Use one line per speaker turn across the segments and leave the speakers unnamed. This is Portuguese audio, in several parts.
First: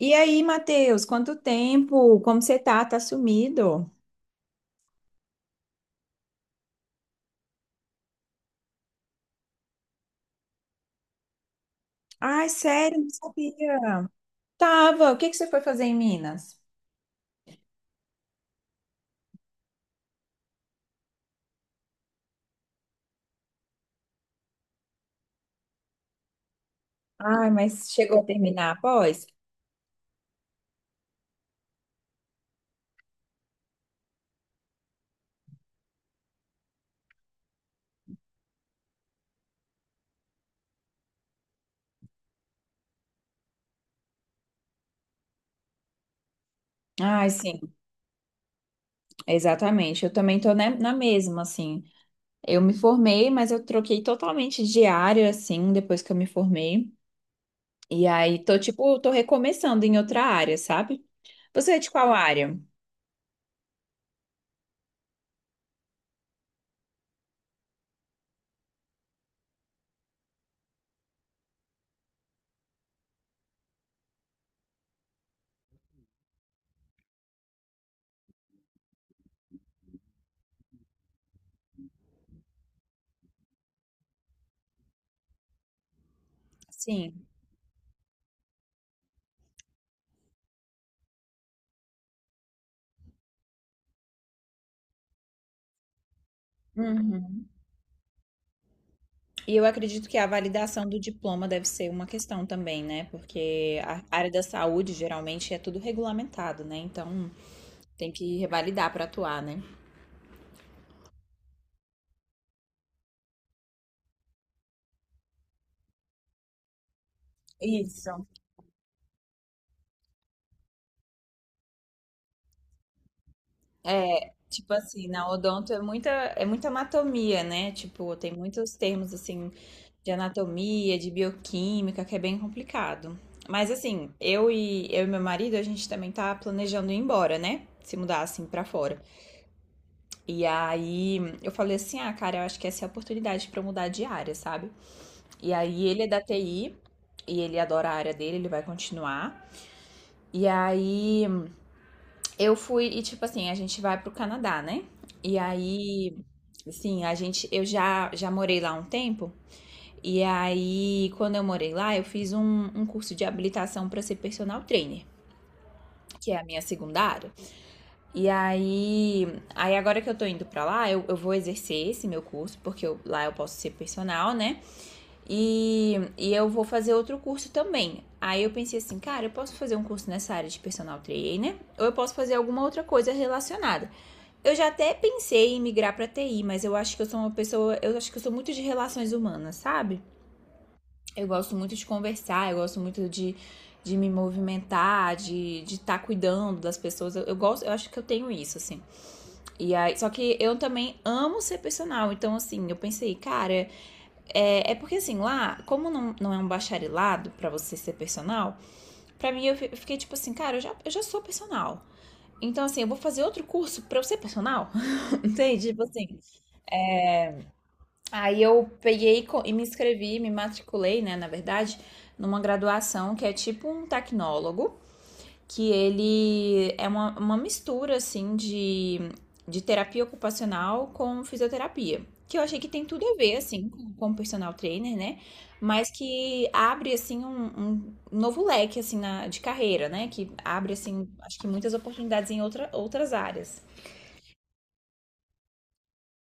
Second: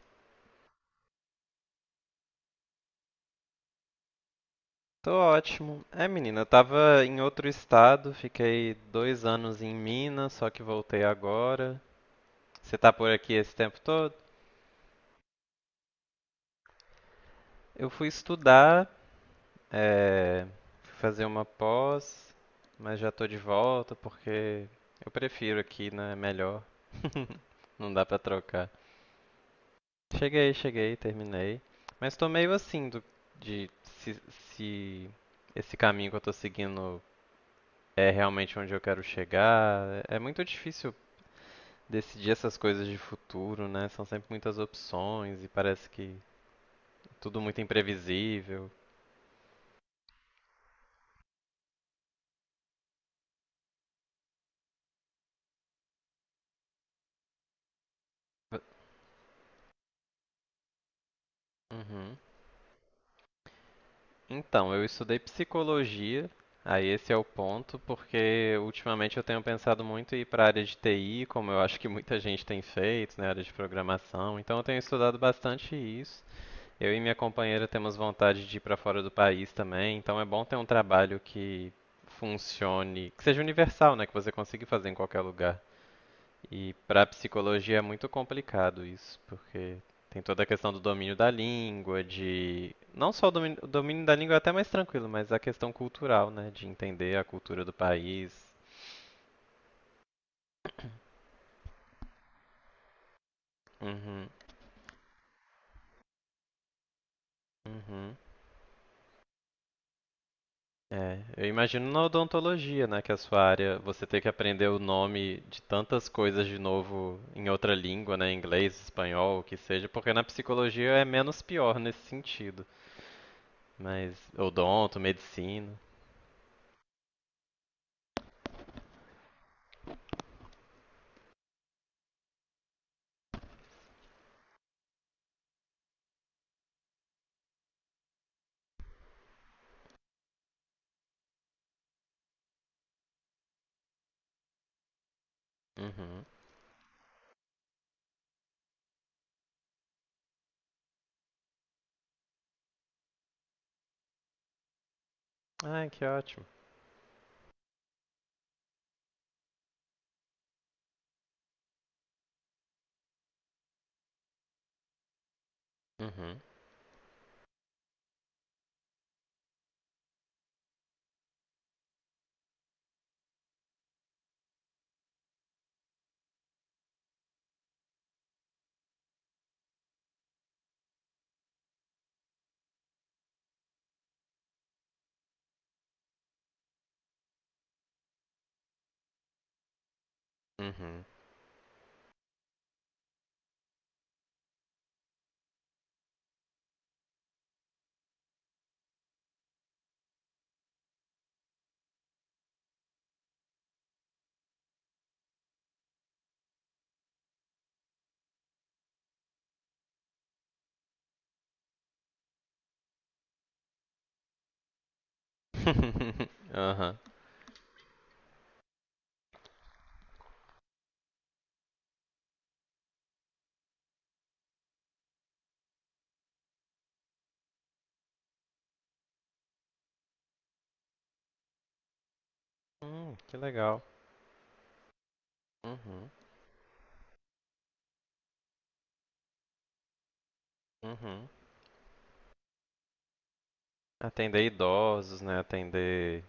E aí, Matheus, quanto tempo? Como você tá? Tá sumido?
Tô ótimo. Menina, eu tava em outro estado, fiquei dois anos em Minas, só que voltei agora.
Ai,
Você tá
sério,
por
não
aqui esse tempo
sabia.
todo?
Tava. O que que você foi fazer em Minas?
Eu fui estudar, é, fui fazer uma pós, mas já tô de volta porque eu prefiro aqui, né? Melhor,
Ai, mas
não dá pra
chegou a terminar
trocar.
após?
Cheguei, terminei. Mas tô meio assim de se esse caminho que eu tô seguindo é realmente onde eu quero chegar. É muito difícil decidir essas coisas de futuro, né? São sempre muitas opções e parece que
Ai,
tudo
sim,
muito imprevisível.
exatamente. Eu também tô, né, na mesma, assim. Eu me formei, mas eu troquei totalmente de área, assim, depois que eu me formei. E aí, tô, tipo, tô recomeçando em outra área, sabe? Você é de qual
Uhum.
área?
Então, eu estudei psicologia, aí esse é o ponto, porque ultimamente eu tenho pensado muito em ir para a área de TI, como eu acho que muita gente tem feito, né, área de programação. Então eu tenho estudado bastante isso. Eu e minha companheira temos vontade de ir para fora do país também, então é bom ter um trabalho que funcione, que seja universal, né, que você consiga fazer em qualquer lugar. E para
Sim.
psicologia é muito complicado isso, porque tem toda a questão do domínio da língua, de não só o domínio da língua é até mais tranquilo, mas a questão cultural, né, de entender a cultura do país.
E eu acredito que a validação do diploma deve ser uma questão também, né? Porque a
Uhum,
área da saúde geralmente é tudo regulamentado, né? Então tem
uhum.
que revalidar para atuar, né?
É, eu imagino na odontologia, né, que é a sua área, você ter que aprender o nome de tantas coisas de novo em outra língua,
Isso.
né, inglês, espanhol, o que seja, porque na psicologia é menos pior nesse sentido. Mas
É, tipo
odonto,
assim, na odonto
medicina.
é muita anatomia, né? Tipo, tem muitos termos assim de anatomia, de bioquímica, que é bem complicado. Mas assim, eu e meu marido, a gente também tá planejando ir embora, né? Se mudar assim para fora. E aí eu falei assim: ah, cara, eu acho que essa é a oportunidade pra eu mudar de área, sabe? E aí ele é da
Uhum.
TI e ele adora a área dele, ele vai continuar. E aí eu fui, e tipo assim, a gente vai pro Canadá, né? E
Ai, que
aí,
ótimo.
assim, a gente, eu já morei lá um tempo. E aí, quando eu morei lá, eu fiz um curso de habilitação pra ser personal trainer, que é
Uhum.
a minha segunda área. E aí, aí agora que eu tô indo pra lá, eu vou exercer esse meu curso, porque lá eu posso ser personal, né? E eu vou fazer outro curso também. Aí eu pensei assim, cara, eu posso fazer um curso nessa área de personal trainer, ou eu posso fazer alguma outra coisa relacionada. Eu já até pensei em migrar pra TI, mas eu acho que eu sou uma pessoa, eu acho que eu sou muito de relações humanas, sabe?
Uhum.
Eu gosto muito de conversar, eu gosto muito de me movimentar, de tá cuidando das pessoas. Eu gosto, eu acho que eu tenho isso, assim. E aí, só que eu também amo ser personal, então assim, eu pensei, cara, porque assim, lá, como não é um bacharelado pra você ser personal, pra mim eu fiquei tipo assim, cara, eu já sou personal. Então assim, eu vou fazer outro curso pra eu ser personal? Entende? Tipo assim.
Aham.
Aí eu peguei e me inscrevi, me matriculei, né, na verdade, numa graduação que é tipo um tecnólogo. Que ele é uma, mistura, assim, de terapia ocupacional com fisioterapia. Que eu achei que tem tudo a ver,
Que
assim,
legal.
com personal trainer, né? Mas
Uhum.
que abre, assim, um novo leque, assim, na, de carreira, né? Que abre, assim,
Uhum.
acho que muitas oportunidades em outra, outras áreas.
Atender idosos, né? Atender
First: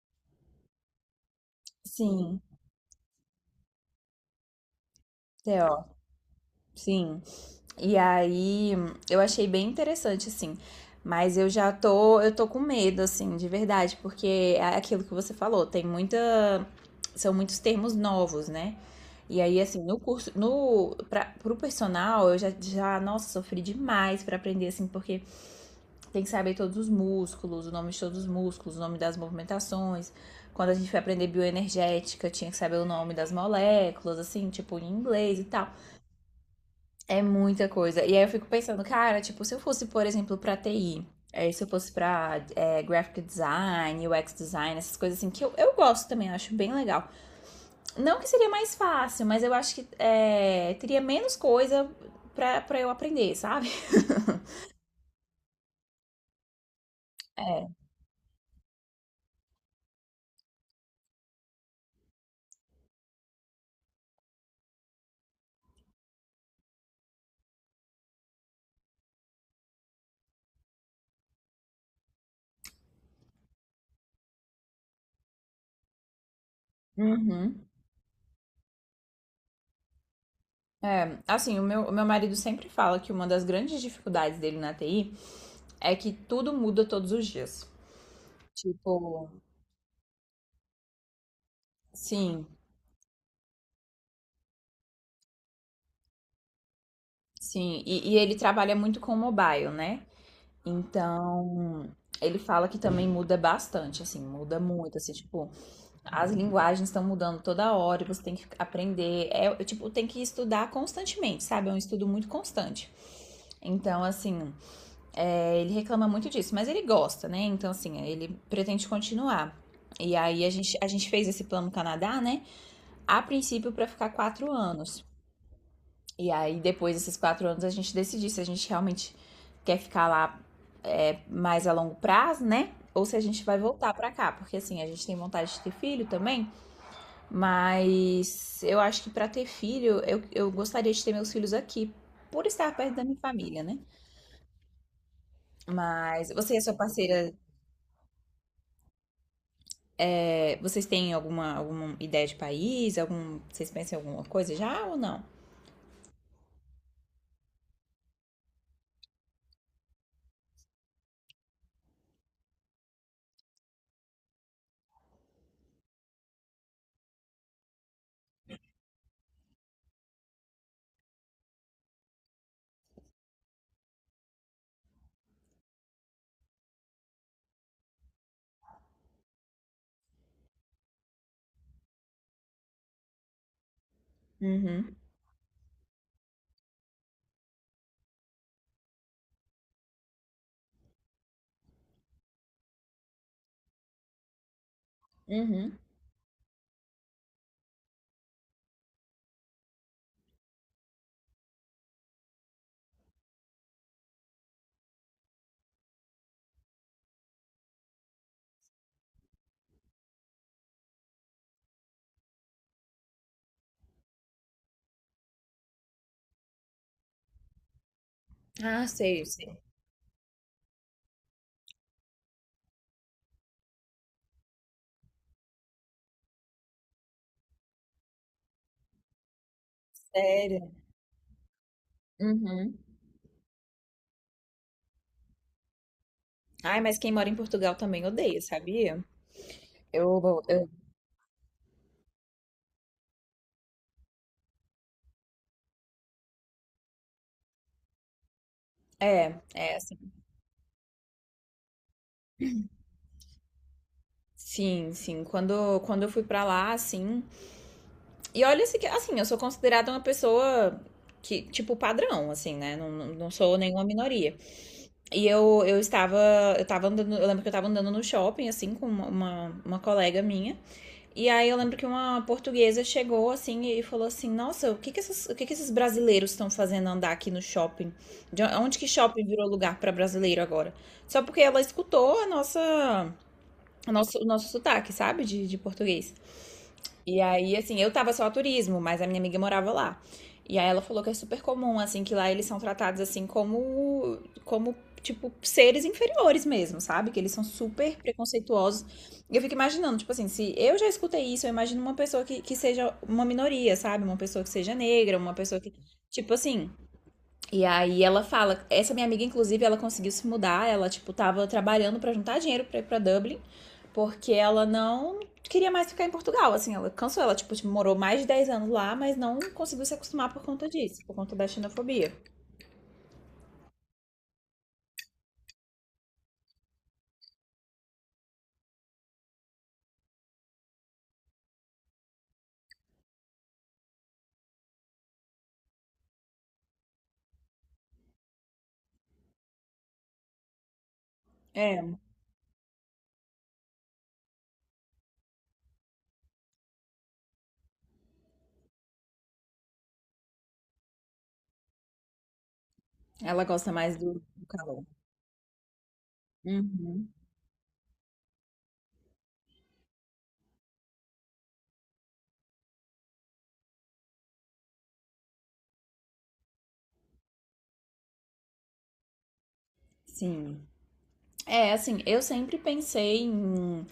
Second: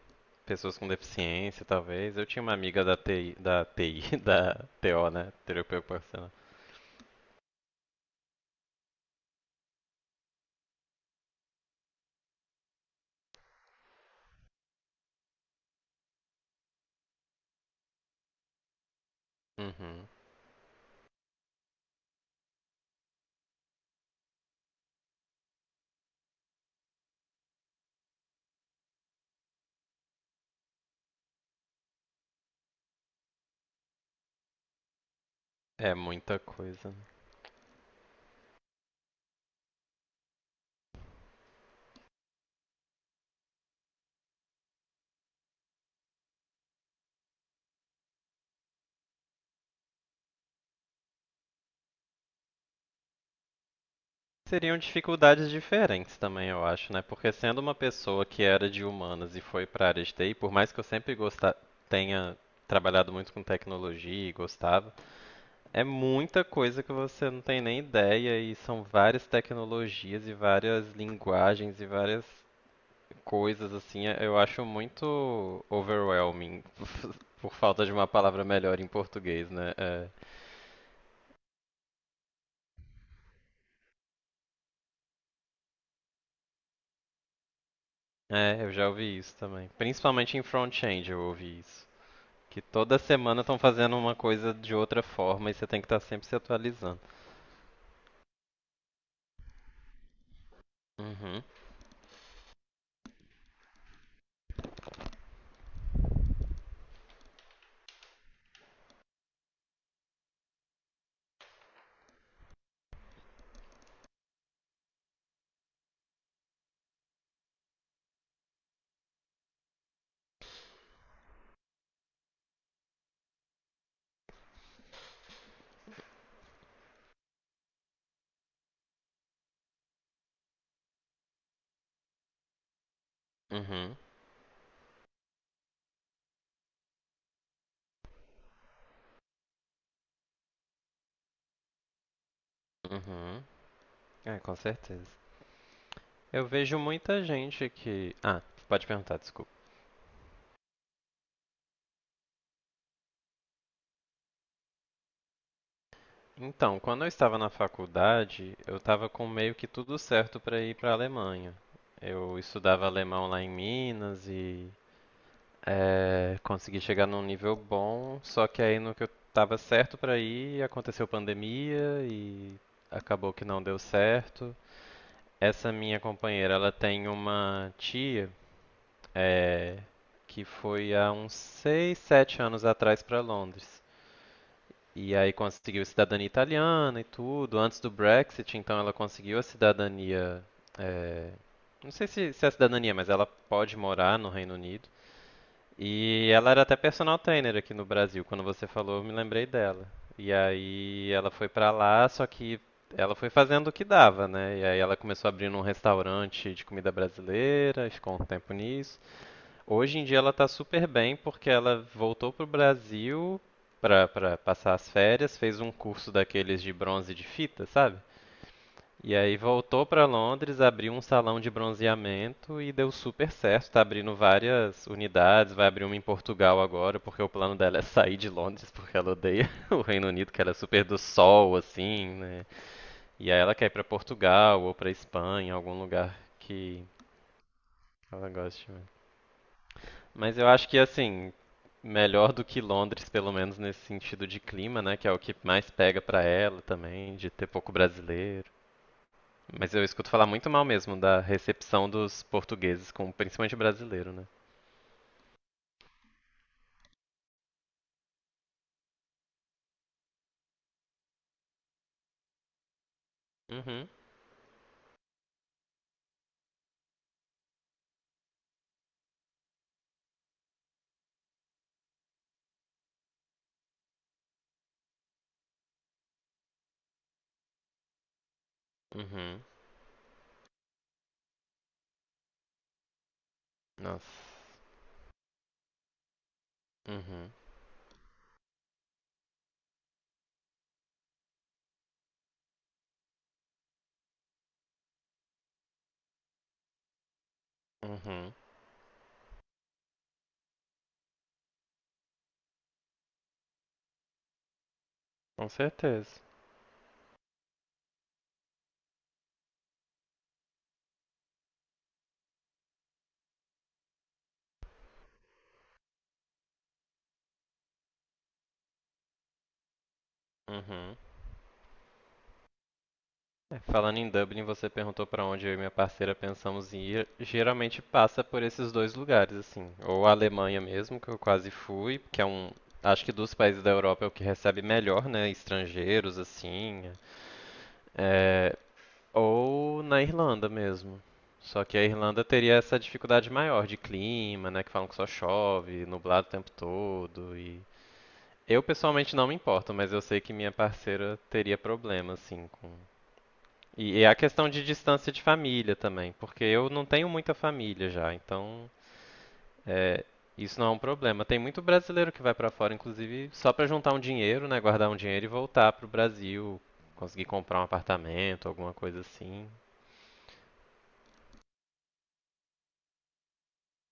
pessoas com deficiência, talvez. Eu
Sim,
tinha uma amiga da TI, da TO, né? Terapia
Theo,
ocupacional.
sim. E aí eu achei bem interessante, assim. Mas eu tô com medo, assim, de verdade, porque é aquilo que você falou, são muitos termos novos, né? E aí, assim, no
Uhum.
curso, no, pra, pro personal, nossa, sofri demais pra aprender, assim, porque tem que saber todos os músculos, o nome de todos os músculos, o nome das movimentações. Quando a gente foi aprender bioenergética, tinha que saber o nome das moléculas, assim, tipo, em inglês e tal.
É muita coisa, né?
É muita coisa. E aí eu fico pensando, cara, tipo, se eu fosse, por exemplo, pra TI, se eu fosse pra graphic design, UX design, essas coisas assim, que eu gosto também, eu acho bem legal. Não que seria mais fácil, mas eu acho que é, teria menos coisa pra, pra eu aprender, sabe?
Seriam dificuldades diferentes também, eu acho, né? Porque sendo uma
É.
pessoa que era de humanas e foi para a área de TI, por mais que eu sempre gostar, tenha trabalhado muito com tecnologia e gostava, é muita coisa que você não tem nem ideia, e são várias tecnologias e várias linguagens e várias coisas assim. Eu acho muito overwhelming, por
Uhum.
falta de uma palavra melhor em português, né?
Assim, o meu marido sempre fala que uma das grandes dificuldades dele na TI é que tudo muda todos os dias.
Eu já ouvi
Tipo,
isso também. Principalmente em front-end eu ouvi isso.
sim,
Que toda semana estão fazendo uma coisa de outra forma e você tem que estar sempre se atualizando.
sim. E ele trabalha muito com mobile, né?
Uhum,
Então, ele fala que também muda bastante, assim, muda muito, assim, tipo, as linguagens estão mudando toda hora, você tem que aprender, é, tipo, tem que estudar constantemente, sabe? É um estudo muito constante. Então, assim, é, ele reclama muito disso, mas ele gosta, né? Então, assim, ele pretende continuar. E aí a gente fez esse plano Canadá, né? A princípio para ficar 4 anos. E aí, depois desses 4 anos, a gente decidir se a gente realmente quer ficar lá, é, mais a longo prazo, né? Ou se a gente vai voltar
uhum,
pra cá, porque assim, a gente tem vontade de ter filho também, mas eu acho que pra ter filho, eu gostaria de ter meus filhos aqui, por estar perto da minha
uhum.
família, né?
É, com certeza.
Mas
Eu
você e a sua
vejo muita
parceira,
gente que. Ah, pode perguntar, desculpa.
é, vocês têm alguma, alguma ideia de país? Algum, vocês pensam em alguma coisa já ou não?
Então, quando eu estava na faculdade, eu estava com meio que tudo certo para ir para a Alemanha. Eu estudava alemão lá em Minas e consegui chegar num nível bom, só que aí no que eu estava certo para ir, aconteceu pandemia e acabou que não deu certo. Essa minha companheira, ela tem uma tia eh, que foi há uns 6, 7 anos atrás para Londres.
Uhum,
E aí conseguiu cidadania italiana e tudo. Antes do Brexit, então ela conseguiu a cidadania. é, Não sei se é a cidadania, mas ela pode morar no Reino Unido.
uhum.
E ela era até personal trainer aqui no Brasil. Quando você falou, eu me lembrei dela. E aí ela foi pra lá, só que ela foi fazendo o que dava, né? E aí ela começou abrindo um restaurante de comida brasileira, e ficou um tempo nisso. Hoje em dia ela tá super bem porque ela voltou pro Brasil pra passar as férias, fez um curso daqueles de bronze de fita, sabe?
Ah,
E
sei,
aí
sei.
voltou pra Londres, abriu um salão de bronzeamento e deu super certo. Tá abrindo várias unidades, vai abrir uma em Portugal agora, porque o plano dela é sair de Londres, porque ela odeia o Reino Unido, que ela é
Sério.
super do sol, assim, né?
Uhum.
E aí ela quer ir pra Portugal ou pra Espanha, algum lugar
Ai,
que
mas quem mora em Portugal também
ela
odeia,
goste mais.
sabia?
Mas
Eu,
eu acho
eu-
que assim, melhor do que Londres, pelo menos nesse sentido de clima, né, que é o que mais pega pra ela também, de ter pouco brasileiro.
É,
Mas
é
eu
assim.
escuto falar muito mal mesmo da recepção dos portugueses com principalmente brasileiro, né?
Sim, sim. Quando, quando eu fui pra lá, assim. E olha, assim, assim, eu sou considerada uma pessoa que, tipo, padrão, assim, né? Não, não sou nenhuma
Uhum.
minoria. E eu estava, eu tava andando, eu lembro que eu tava andando no shopping, assim, com uma, uma colega minha. E aí eu lembro que uma portuguesa chegou assim e falou assim: Nossa, o que que esses brasileiros estão fazendo andar aqui no shopping? De onde que shopping
Uhum.
virou lugar para brasileiro agora? Só porque ela escutou a nossa, o
Nossa.
nosso sotaque, sabe? De português. E
Uhum.
aí, assim, eu tava só a turismo, mas a minha amiga morava lá. E aí ela falou que é super comum, assim, que lá eles são tratados assim como, como tipo, seres inferiores mesmo, sabe? Que eles são super
Uhum.
preconceituosos. E eu fico imaginando, tipo assim, se eu já escutei isso, eu imagino uma pessoa que seja uma minoria, sabe? Uma pessoa que seja negra, uma
Com
pessoa que.
certeza.
Tipo assim, e aí ela fala, essa minha amiga inclusive, ela conseguiu se mudar, ela tipo tava trabalhando para juntar dinheiro para ir para Dublin, porque ela não queria mais ficar em Portugal, assim, ela cansou, ela tipo tipo, morou mais de 10 anos lá, mas não conseguiu se acostumar por conta
Uhum.
disso, por conta da xenofobia.
É, falando em Dublin, você perguntou pra onde eu e minha parceira pensamos em ir. Geralmente passa por esses dois lugares, assim. Ou a Alemanha mesmo, que eu quase fui, que é um. Acho que dos países da Europa é o que recebe melhor, né? Estrangeiros, assim. É, ou na Irlanda mesmo. Só que a
É,
Irlanda teria essa dificuldade maior de clima, né? Que falam que só chove, nublado o tempo todo. E eu pessoalmente não me importo, mas eu sei que minha parceira teria problema, assim, com
ela gosta mais
e é
do,
a
do
questão de
calor.
distância de família também, porque eu não tenho
Uhum.
muita família já, então é, isso não é um problema. Tem muito brasileiro que vai pra fora, inclusive, só pra juntar um dinheiro, né, guardar um dinheiro e voltar pro Brasil, conseguir comprar um apartamento, alguma coisa assim.
Sim. É, assim, eu sempre pensei em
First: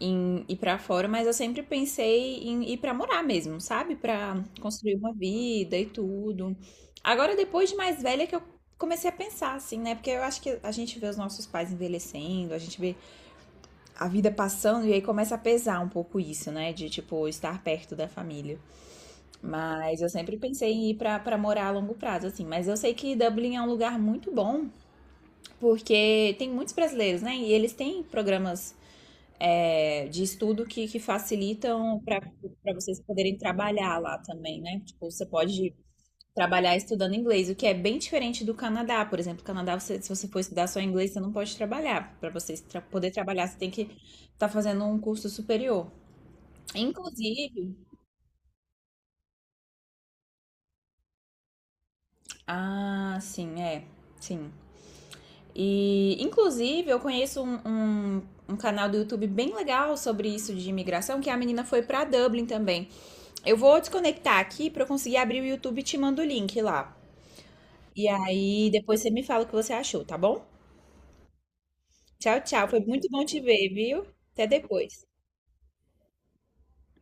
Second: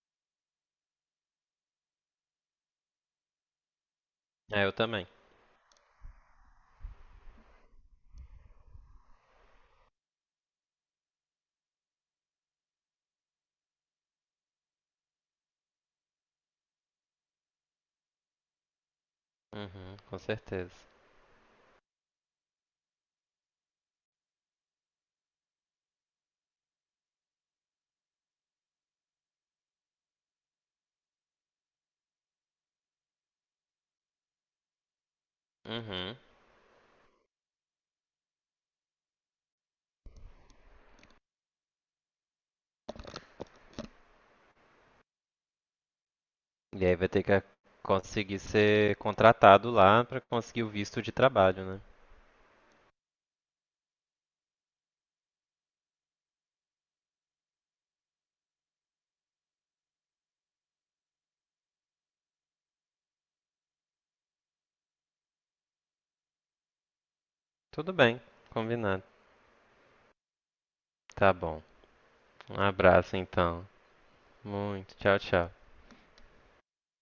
em ir para fora, mas eu sempre pensei em ir para morar mesmo, sabe? Para
É, eu
construir
também.
uma vida e tudo. Agora, depois de mais velha, que eu comecei a pensar assim, né? Porque eu acho que a gente vê os nossos pais envelhecendo, a gente vê a vida passando e aí começa a pesar um pouco isso, né? De tipo estar perto da família.
Uhum,
Mas eu
com
sempre pensei
certeza.
em ir pra para morar a longo prazo, assim. Mas eu sei que Dublin é um lugar muito bom, porque tem muitos brasileiros, né? E eles têm programas, é, de estudo que facilitam para vocês poderem trabalhar lá também, né? Tipo, você pode
Uhum.
trabalhar estudando inglês, o que é bem diferente do Canadá. Por exemplo, no Canadá, você, se você for estudar só inglês, você não pode trabalhar. Para você poder trabalhar, você tem que estar fazendo um curso superior.
E aí vai ter que
Inclusive,
conseguir ser contratado lá pra conseguir o visto de trabalho, né?
ah, sim, é, sim. E, inclusive, eu conheço um, um canal do YouTube bem legal sobre isso de imigração, que a menina foi para Dublin também. Eu vou desconectar aqui para eu conseguir abrir o YouTube e te mando o link lá.
Tudo
E
bem,
aí depois
combinado.
você me fala o que você achou, tá bom?
Tá bom.
Tchau,
Um
tchau. Foi muito
abraço
bom te
então.
ver, viu? Até
Muito.
depois.
Tchau, tchau.